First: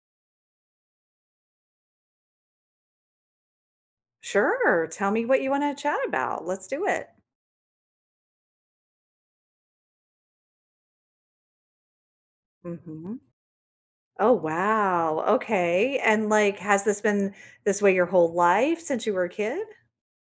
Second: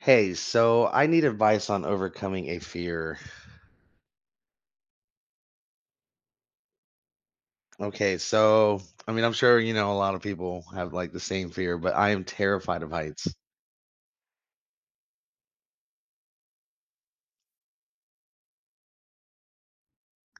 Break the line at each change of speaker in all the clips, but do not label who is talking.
Hey, so I need advice on overcoming a fear.
Sure. Tell me what you wanna chat about. Let's do it.
Okay, so I mean, I'm sure you know a lot of people have like the same fear, but I am terrified of
Mhm.
heights.
Oh, wow. Okay, and, like, has this been this way your whole life since you were a kid?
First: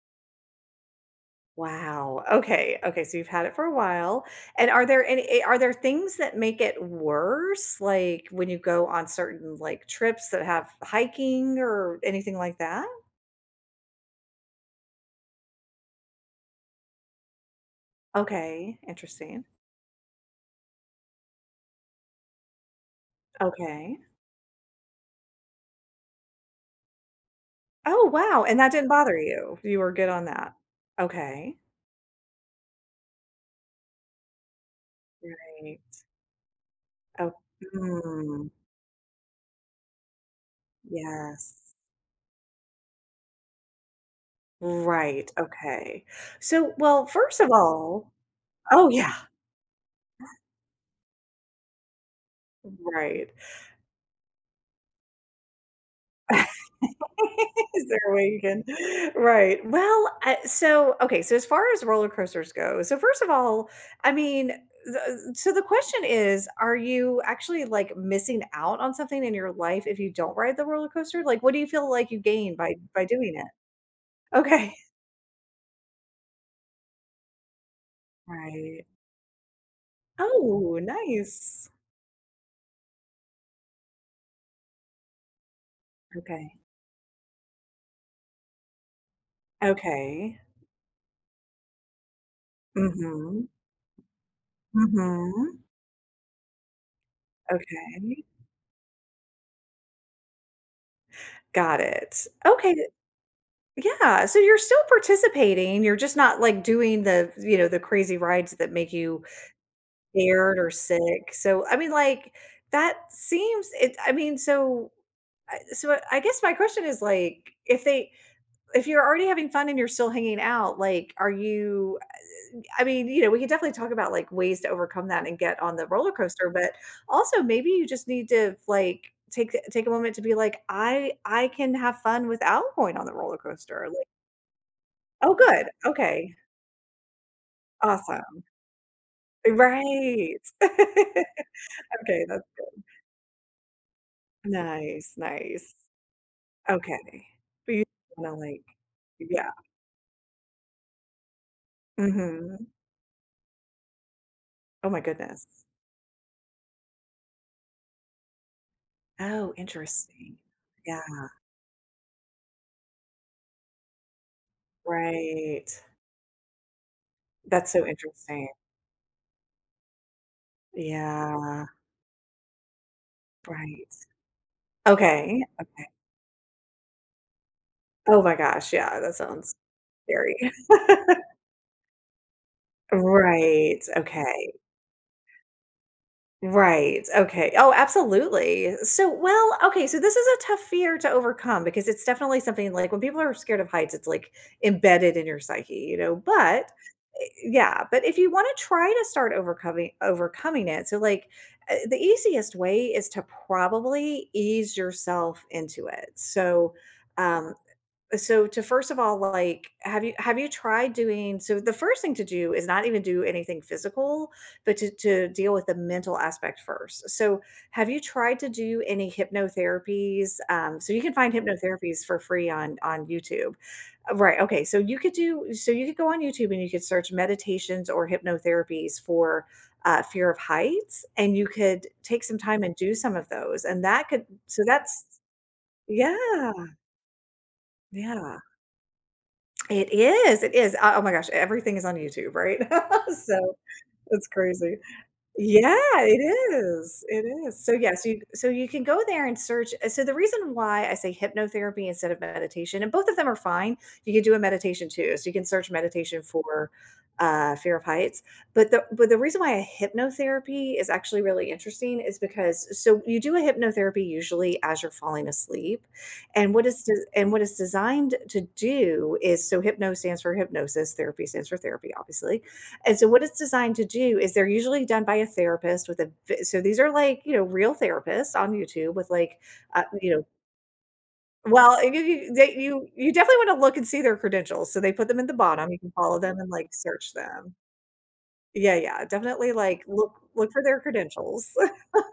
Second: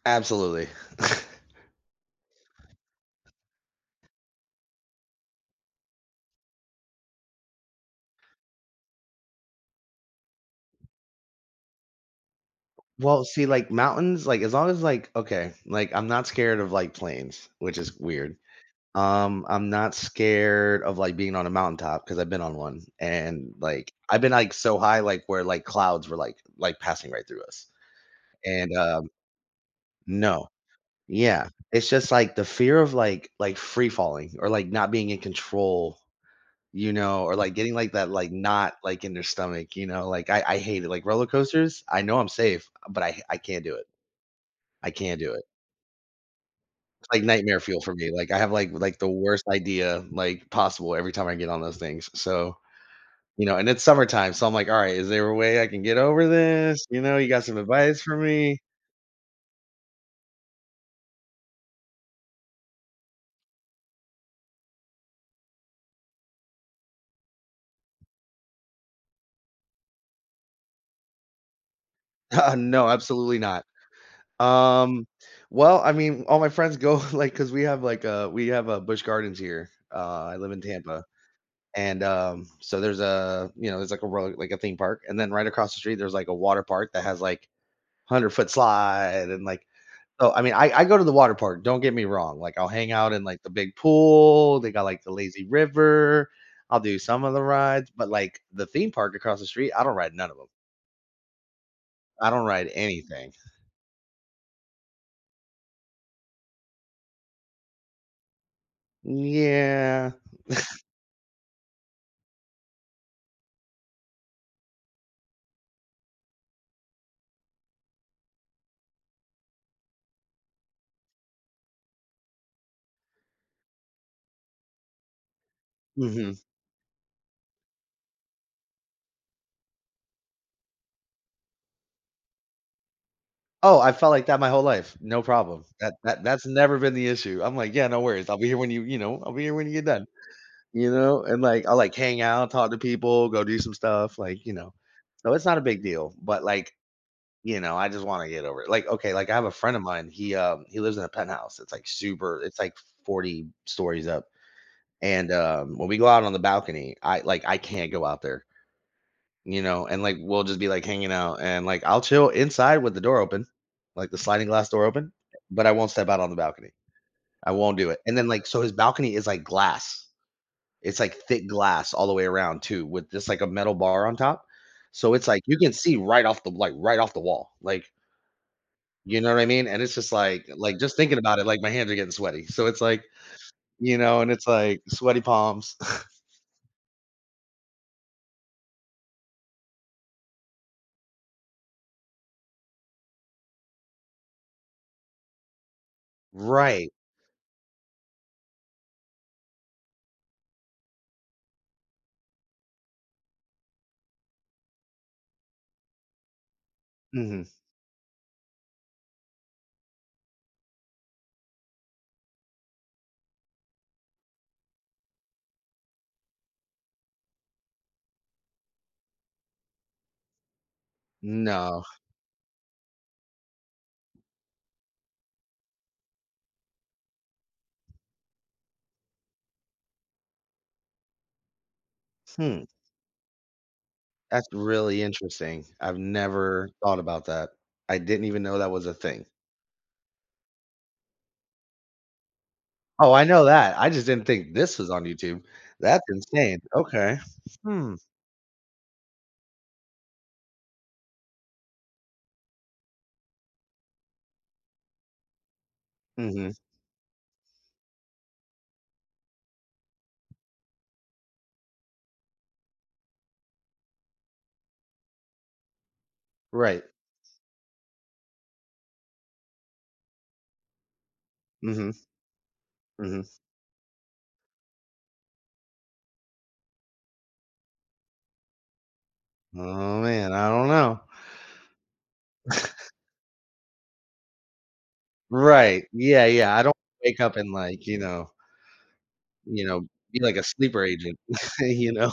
Absolutely.
Wow. Okay, okay, so you've had it for a while, and are there any are there things that make it worse, like, when you go on certain, like, trips that have hiking or anything like that?
Well, see, like mountains, like as long as like okay, like I'm not scared of like planes, which is weird.
Okay, interesting.
I'm not scared of like being on a mountaintop because I've been on one and like
Okay.
I've been like so high like where like clouds were like passing right through us.
Oh, wow, and that
And
didn't bother you? You were good on
no.
that.
Yeah,
Okay.
it's just like the fear of like free falling or like not being in
Right.
control, you know,
Oh,
or like getting like that like
mm,
knot like in their stomach, you know, like I hate it. Like roller
yes.
coasters, I know I'm safe, but I can't do it. I can't
Right,
do it.
okay. So, well,
It's like
first of
nightmare fuel for
all.
me. Like I have like
Oh,
the
yeah,
worst idea like possible every time I get on those things. So
right.
you know, and it's summertime, so I'm like, all right, is there a way I can get over this? You know, you got some
Is
advice
there a
for
way you
me?
can. Right. Well, so okay, so as far as roller coasters go, so first of all, I mean, the so the question is, are you actually, like, missing out on something in your life if you don't ride the roller coaster? Like, what do you feel like you gain by
No,
by doing
absolutely not.
it? Okay.
Um, well, I mean, all my friends go, like, cause we have like we have a
Right.
Busch Gardens here. I live in
Oh,
Tampa,
nice.
and, so there's a you know, there's like a road like a theme park, and then right across the street, there's like a
Okay.
water park that has like 100-foot slide and like so,
Okay.
I mean, I go to the water park, don't get me wrong, like, I'll hang out in like
Mhm,
the big pool, they got like the lazy
mhm,
river, I'll do some of the rides, but
okay,
like the theme park across the street, I don't ride none of them.
got it.
I don't ride
Okay,
anything.
yeah, so you're still participating, you're just not, like, doing the, the crazy rides that make you
Yeah.
scared or sick, so, I mean, like, that seems it I mean, so so I guess my question is, like, if they if you're already having fun and you're still hanging out, like, are you I mean, we could definitely talk about, like, ways to overcome that and get on the roller
Mhm.
coaster, but also maybe you just need to, like, take a moment to be like, I can have fun without going on the roller
Oh,
coaster."
I
Like,
felt like that my whole life, no
"Oh,
problem.
good.
That
Okay.
that's never been the issue. I'm like, "Yeah, no worries. I'll
Awesome."
be here when you know, I'll be here when you get done,"
Right.
you know, and, like, I'll, like, hang
Okay, that's.
out, talk to people, go do some stuff, like, you know.
Nice,
So it's not a
nice.
big deal, but, like,
Okay.
you
But
know,
you
I just wanna
wanna,
get
like.
over it. Like, okay, like, I have
Yeah.
a friend of mine, he lives in a penthouse. It's, like, super it's,
Mhm.
like, 40 stories up,
Oh my
and,
goodness.
when we go out on the balcony, I like, I can't go out there
Oh,
you know, and like
interesting.
we'll just be like
Yeah,
hanging out and like I'll chill inside with the door open, like the sliding glass door open, but
right.
I won't step out on the balcony. I
That's
won't
so
do it. And then like
interesting.
so his balcony is like glass. It's like thick
Yeah,
glass all the way around too, with just like a metal
right.
bar on top. So it's
Okay,
like you can
okay.
see right off the like right off the wall. Like,
Oh my gosh, yeah, that
you know what I
sounds
mean? And it's just
scary.
like just thinking about it, like my hands are getting sweaty. So it's like,
Right,
you know, and it's
okay.
like sweaty palms.
Right, okay. Oh, absolutely. So well, okay, so this is a tough fear to overcome because it's definitely something like when people are scared of heights, it's like embedded in your psyche, you know? But
Right.
yeah, but if you want to try to start overcoming it, so like the easiest way is to probably ease yourself into it. So,
Hmm.
um so to first of all, like, have you tried doing so the first thing to do is not even do anything physical, but to deal with the mental aspect first. So have you tried to do any hypnotherapies? So you can find
No.
hypnotherapies for free on YouTube. Right. Okay. So you could do so you could go on YouTube and you could search meditations or hypnotherapies for fear of heights, and you could take some time
Hmm.
and do some of those. And that could
That's
so
really
that's
interesting. I've
yeah.
never thought about that. I didn't
Yeah.
even know that was a thing.
It is, it is. Oh my gosh, everything is on YouTube, right?
Oh, I know
So,
that. I just didn't
it's
think
crazy.
this was on YouTube.
Yeah,
That's
it
insane.
is,
Okay.
it is. So,
Hmm.
yes, you so you can go there and search so the reason why I say hypnotherapy instead of meditation and both of them are fine, you can do a meditation too, so you can search meditation
Mhm.
for, fear of heights, but the reason why a hypnotherapy is actually really interesting is because so you do a hypnotherapy usually as you're falling asleep, and what is
Right.
des and what it's designed to do is so hypno stands for hypnosis, therapy stands for therapy,
Mhm.
obviously, and so what
Mhm.
it's designed to do is they're usually done by a therapist with a v so these are like, you know, real therapists on YouTube with like,
Oh,
you know
man, I don't know.
well, you they you definitely wanna look and see their credentials, so they put them in the bottom, you
Right.
can follow
Yeah,
them and,
yeah, I
like,
don't
search
wake up and,
them.
like,
Yeah, yeah, definitely,
you know,
like, look
be like a
look for their
sleeper agent,
credentials.
you know?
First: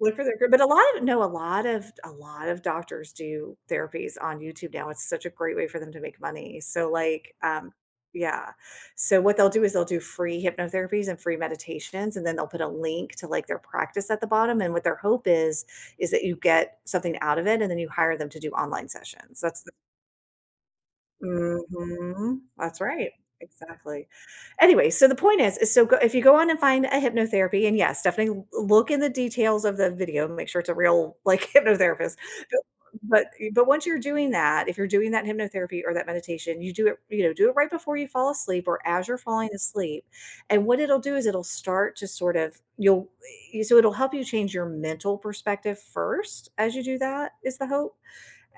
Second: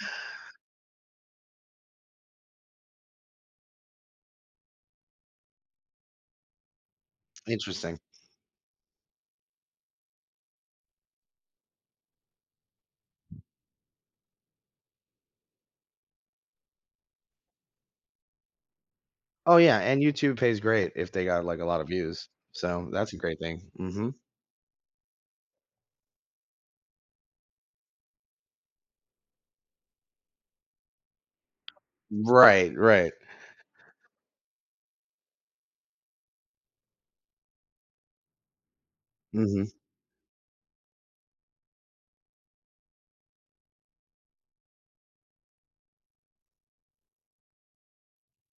Look for their group, but a lot of no, a lot of doctors do therapies on YouTube now, it's such a great way for them to make money, so, like,
Interesting.
yeah, so what they'll do is they'll do free hypnotherapies and free meditations, and then they'll put a link to, like, their practice at the bottom, and what their hope is that you get something out of it, and then you hire them to do online sessions,
Oh,
that's
yeah, and YouTube pays great if they got, like, a lot of views,
mhm. That's
so
right.
that's a great thing.
Exactly.
Mhm.
Anyway, so the point is so go if you go on and find a hypnotherapy and yes, definitely look in the details of the video, make sure it's a real, like, hypnotherapist. But
Right, right.
but but once you're doing that, if you're doing that hypnotherapy or that meditation, you do it you know, do it right before you fall asleep or as you're falling
Mhm.
asleep. And what it'll do is it'll start to sort of you'll y so it'll help you change your mental perspective first as you do that, is the hope.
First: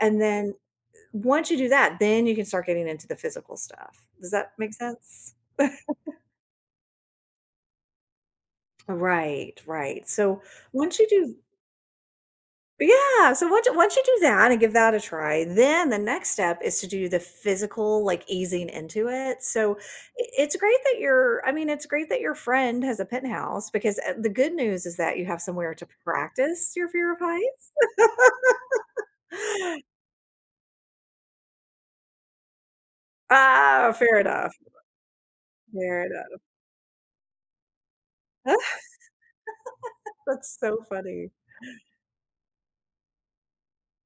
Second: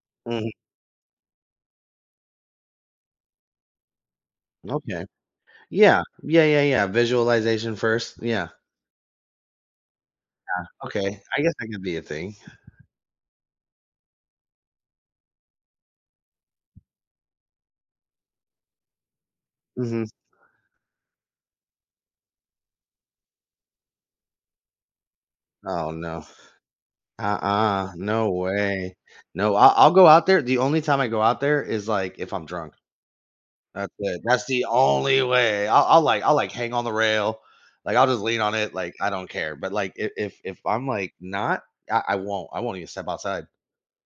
And
Mhm.
then once you do that, then you can start getting into the physical stuff. Does that make
Okay.
sense?
Yeah. Yeah, yeah, yeah, visualization first, yeah.
Right, right. So once you
Okay,
do
I guess that could be a thing.
yeah, so once you do that and give that a try, then the next step is to do the physical like easing into it. So I-
Mhm.
it's great that you're I mean, it's great that your friend has a penthouse because the good news is that you have somewhere to
Oh, no.
practice your fear of heights.
Uh-uh, no way. No, I I'll go out there the only time I go out there is, like, if I'm drunk.
Ah,
That's
fair
it. That's
enough.
the only way.
Fair
I'll,
enough.
like, hang on the rail, like, I'll just lean on it, like, I don't care, but, like, if if
That's
if
so
I'm, like,
funny.
not, I won't even step outside.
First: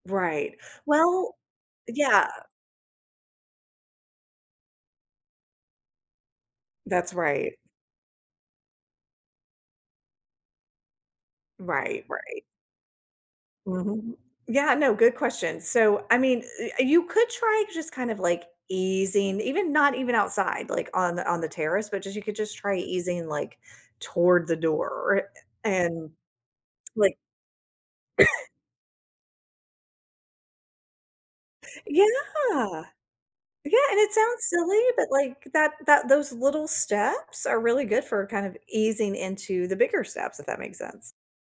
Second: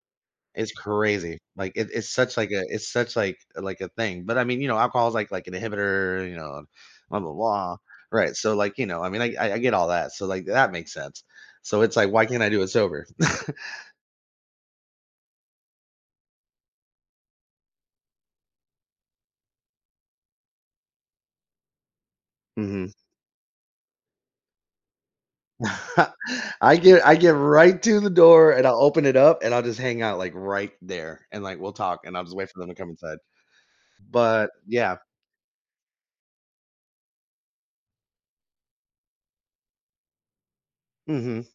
Right.
It's
Well,
crazy. Like, it it's
yeah,
such like a it's such like a thing, but, I mean, you know, alcohol is like an inhibitor, you know,
that's
blah blah
right.
blah. Right, so, like, you know, I mean, I get all that, so, like, that makes sense. So it's
Right,
like, why can't
right.
I do it sober?
Mhm. Yeah, no, good question. So, I mean, you could try just kind of like easing, even not even outside, like on the terrace, but just you could just try
Mhm.
easing like toward the door and
I
like
get right to the door, and I'll open it up, and I'll just hang out, like, right there, and, like, we'll talk,
yeah.
and I'll just wait for them to come inside.
Yeah, and it sounds
But
silly,
yeah.
but like that that those little steps are really good for kind of easing into the bigger steps, if that makes sense.
Mhm.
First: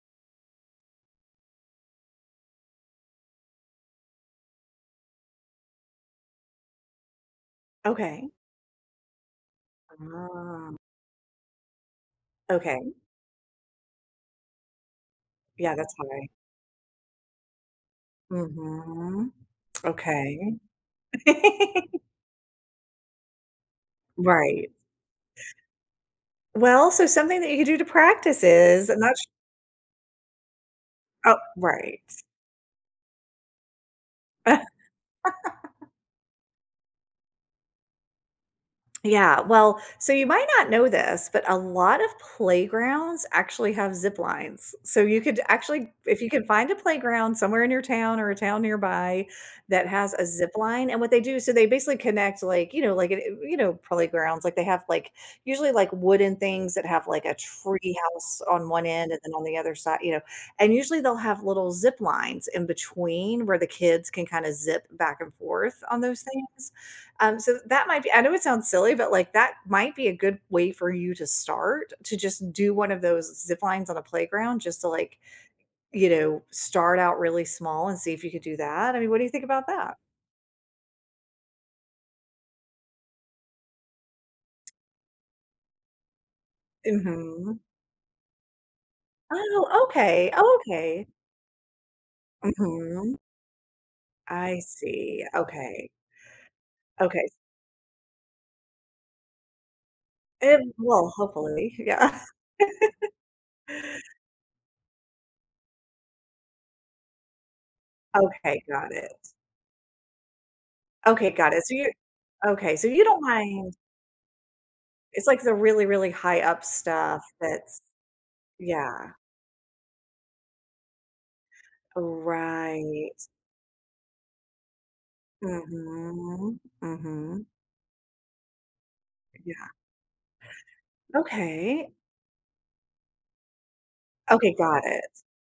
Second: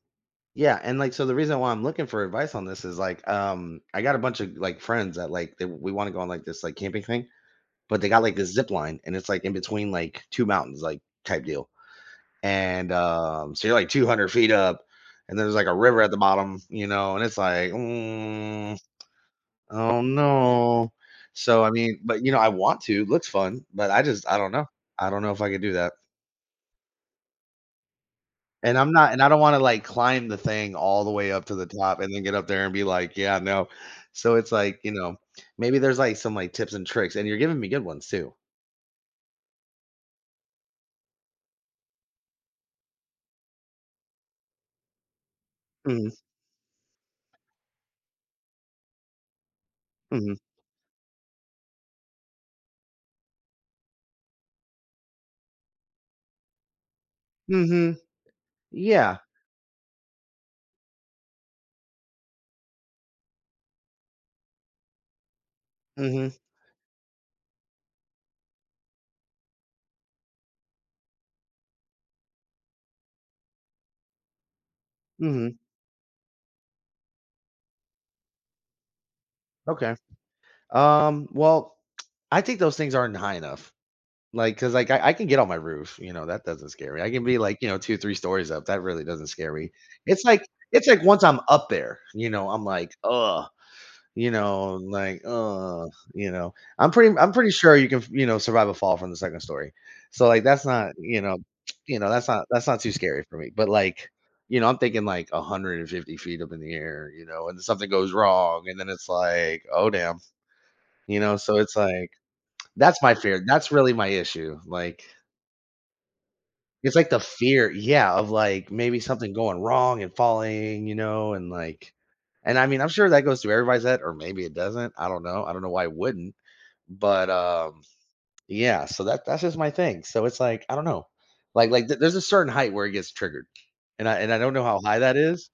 Yeah, and, like, so the reason why I'm looking for advice on this is, like, I got a bunch of, like, friends that, like, they we wanna go on, like, this, like, camping thing, but they got,
Okay.
like, this zip line, and it's, like, in between, like, 2
Ah,
mountains, like, type deal,
okay.
and, so you're, like, 200 feet up, and there's, like, a
Yeah, that's
river at the
high.
bottom, you know, and it's like, "Mm,
Mhm.
oh,
Okay.
no." So, I mean but, you know, I want to, looks fun, but I just I don't know.
Right.
I don't know if I could do that.
Well, so something that you could do to practice
And
is
I'm
I'm
not
not
and
su.
I don't wanna, like, climb the thing all the way
Oh,
up to the top
right.
and then get up there and be like, "Yeah, no." So it's like, you know, maybe there's, like, some, like, tips and tricks, and you're giving me good ones too.
Yeah, well, so you might not know this, but a lot of playgrounds actually have zip lines. So you could actually,
Mhm,
if you can find a playground somewhere in your town or a town nearby that has a
mhm,
zip line, and what they do, so they basically connect, like, you know, like, it- you know, playgrounds, like they have like usually like wooden things that have like a tree
mhm,
house on one end
yeah,
and then on the other side, you know, and usually they'll have little zip lines in between where the kids can kind of zip back and forth on those
mhm,
things. So that might be I know it sounds silly, but, like, that might be a good way for you to start, to just do one of those zip lines on a playground just to, like,
mhm,
you know, start out really small and see if you could do that. I mean, what do you think about
okay.
that?
Well, I think those things aren't high enough. Like, cause like, I can get on my roof, you know, that doesn't scare me. I can be, like,
Mhm.
you know, 2, 3 stories up, that really doesn't scare me.
Oh,
It's
okay.
like
Oh,
it's like
okay.
once I'm up there, you know, I'm like,
Mhm.
"Ugh." You
I
know, like,
see. Okay.
you know, I'm pretty
Okay.
I'm pretty sure you can, you know, survive a fall from the second story. So, like, that's
And
not,
well,
you know
hopefully,
you know,
yeah.
that's not too scary for me. But, like, you know, I'm thinking, like, 150 feet up in the air, you know, and something goes
Okay,
wrong, and then
got
it's
it.
like, "Oh, damn." You
Okay,
know,
got
so
it. So
it's
you
like
okay, so
that's
you
my
don't
fear. That's
mind
really my issue. Like,
it's like the really, really high up
it's like the
stuff
fear
that's
yeah, of, like, maybe
yeah.
something going wrong and falling, you know, and, like and, I mean, I'm sure
Right.
that goes through everybody's head, or maybe it doesn't. I don't know. I don't know why it wouldn't.
Mhm.
But,
Mhm.
yeah, so that's just
Yeah.
my thing. So it's like, I don't know. Like,
Okay.
th there's a certain height where it gets triggered, and I
Okay,
don't know how
got
high that
it.
is,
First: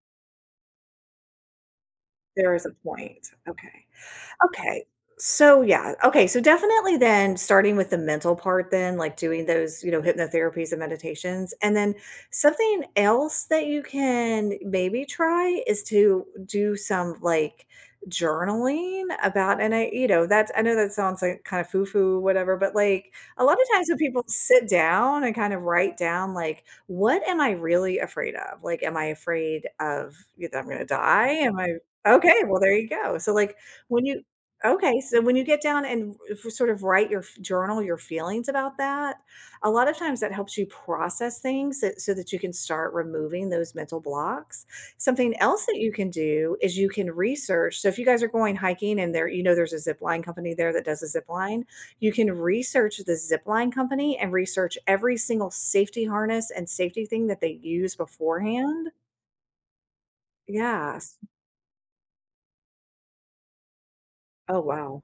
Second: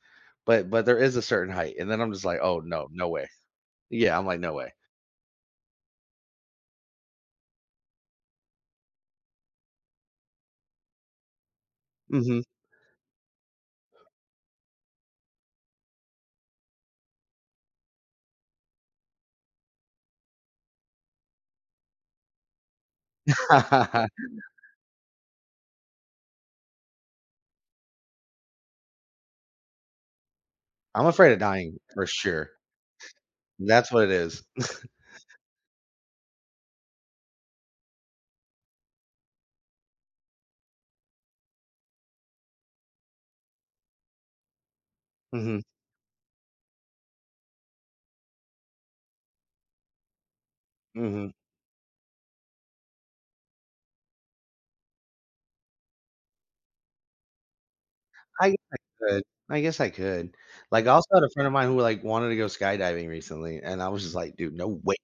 but there is a certain height, and then I'm just like,
There
"Oh,
is a
no, no
point.
way."
Okay.
Yeah, I'm like, "No way."
Okay. So yeah. Okay. So definitely then starting with the mental part then, like doing those, you know, hypnotherapies and meditations. And then
Mhm.
something else that you can maybe try is to do some like journaling about and I, you know, that's I know that sounds like kind of foo-foo, whatever, but like a lot of times when people sit down and kind of write down like, what am I really afraid of? Like, am I afraid of you know, that I'm gonna
I'm
die?
afraid of
Am I
dying for
okay,
sure.
well, there you go. So like
That's
when
what it
you
is.
okay, so when you get down and f sort of write your f journal your feelings about that, a lot of times that helps you process things that so that you can start removing those mental blocks. Something
Mhm,
else that you can do is you can research. So if you guys are going hiking and there you know there's a zip line company there that does a zip
mhm.
line, you can research the zip line company and research every single safety harness and safety thing that they use
I guess I
beforehand.
could. I guess I could. Like, I also
Yes.
had a friend of mine who, like, wanted to go skydiving recently, and I was just like, "Dude,
Oh,
no way."
wow.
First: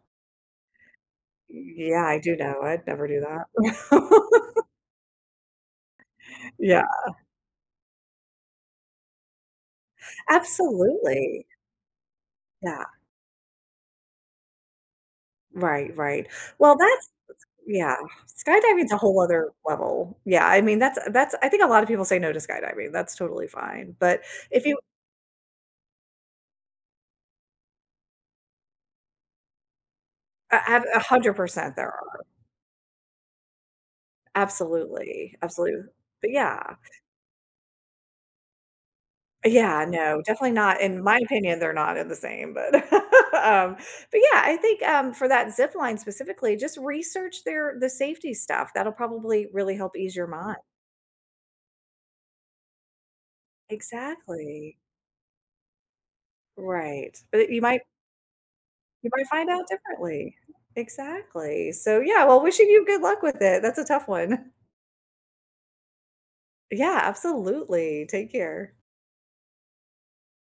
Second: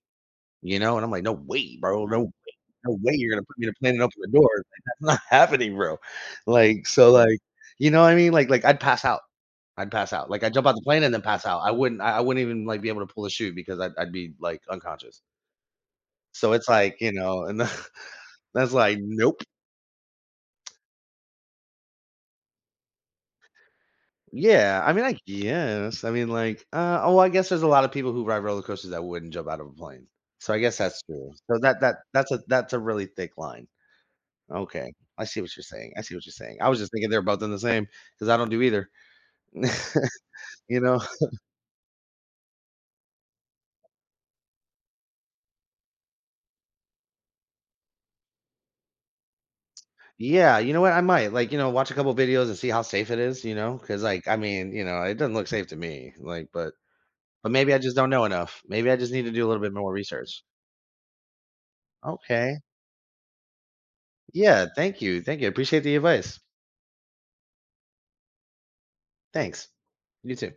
You know? And I'm like, "No way,
Yeah,
bro,
I do know. I'd
no
never
way
do
you're gonna put me in a plane and open the door.
that.
Like, that's not happening, bro.
Yeah.
Like, so, like, you know what I mean? Like, I'd pass out. I'd pass out. Like, I'd jump out the plane and then pass
Absolutely.
out. I wouldn't even, like,
Yeah.
be able to pull the chute because I'd be, like, unconscious.
Right, right.
So it's
Well,
like,
that's
you know, and
yeah.
that's
Skydiving's a
like,
whole
nope.
other level. Yeah, I mean, that's I think a lot of people say no to skydiving. That's totally fine. But if you
Yeah, I mean, I guess. I mean, like, oh, I guess there's a lot of people who ride roller coasters that wouldn't jump out of a plane. So I guess
I- a
that's true. So
100%
that
there
that
are.
that's a really thick line. Okay. I
Absolutely,
see what you're
absolutely.
saying. I see what
But
you're saying. I
yeah.
was just thinking they're both in the same because I don't do either,
Yeah, no, definitely
you
not
know?
in my opinion, they're not in the same, but, um, but yeah, I think, for that zip line specifically, just research their the safety stuff. That'll probably really help ease your mind.
Yeah, you know what? I might like, you know, watch a couple videos and see how safe it is, you know, because like I mean,
Exactly.
you know, it doesn't look safe to me. Like,
Right. But
but
you
maybe I
might
just don't know enough. Maybe I
you
just need
might
to do a
find
little
out
bit more
differently.
research.
Exactly. So, yeah, well,
Okay.
wishing you good luck with it. That's a tough one.
Yeah, thank you. Thank you. Appreciate the advice.
Yeah, absolutely. Take care.
Thanks. You too.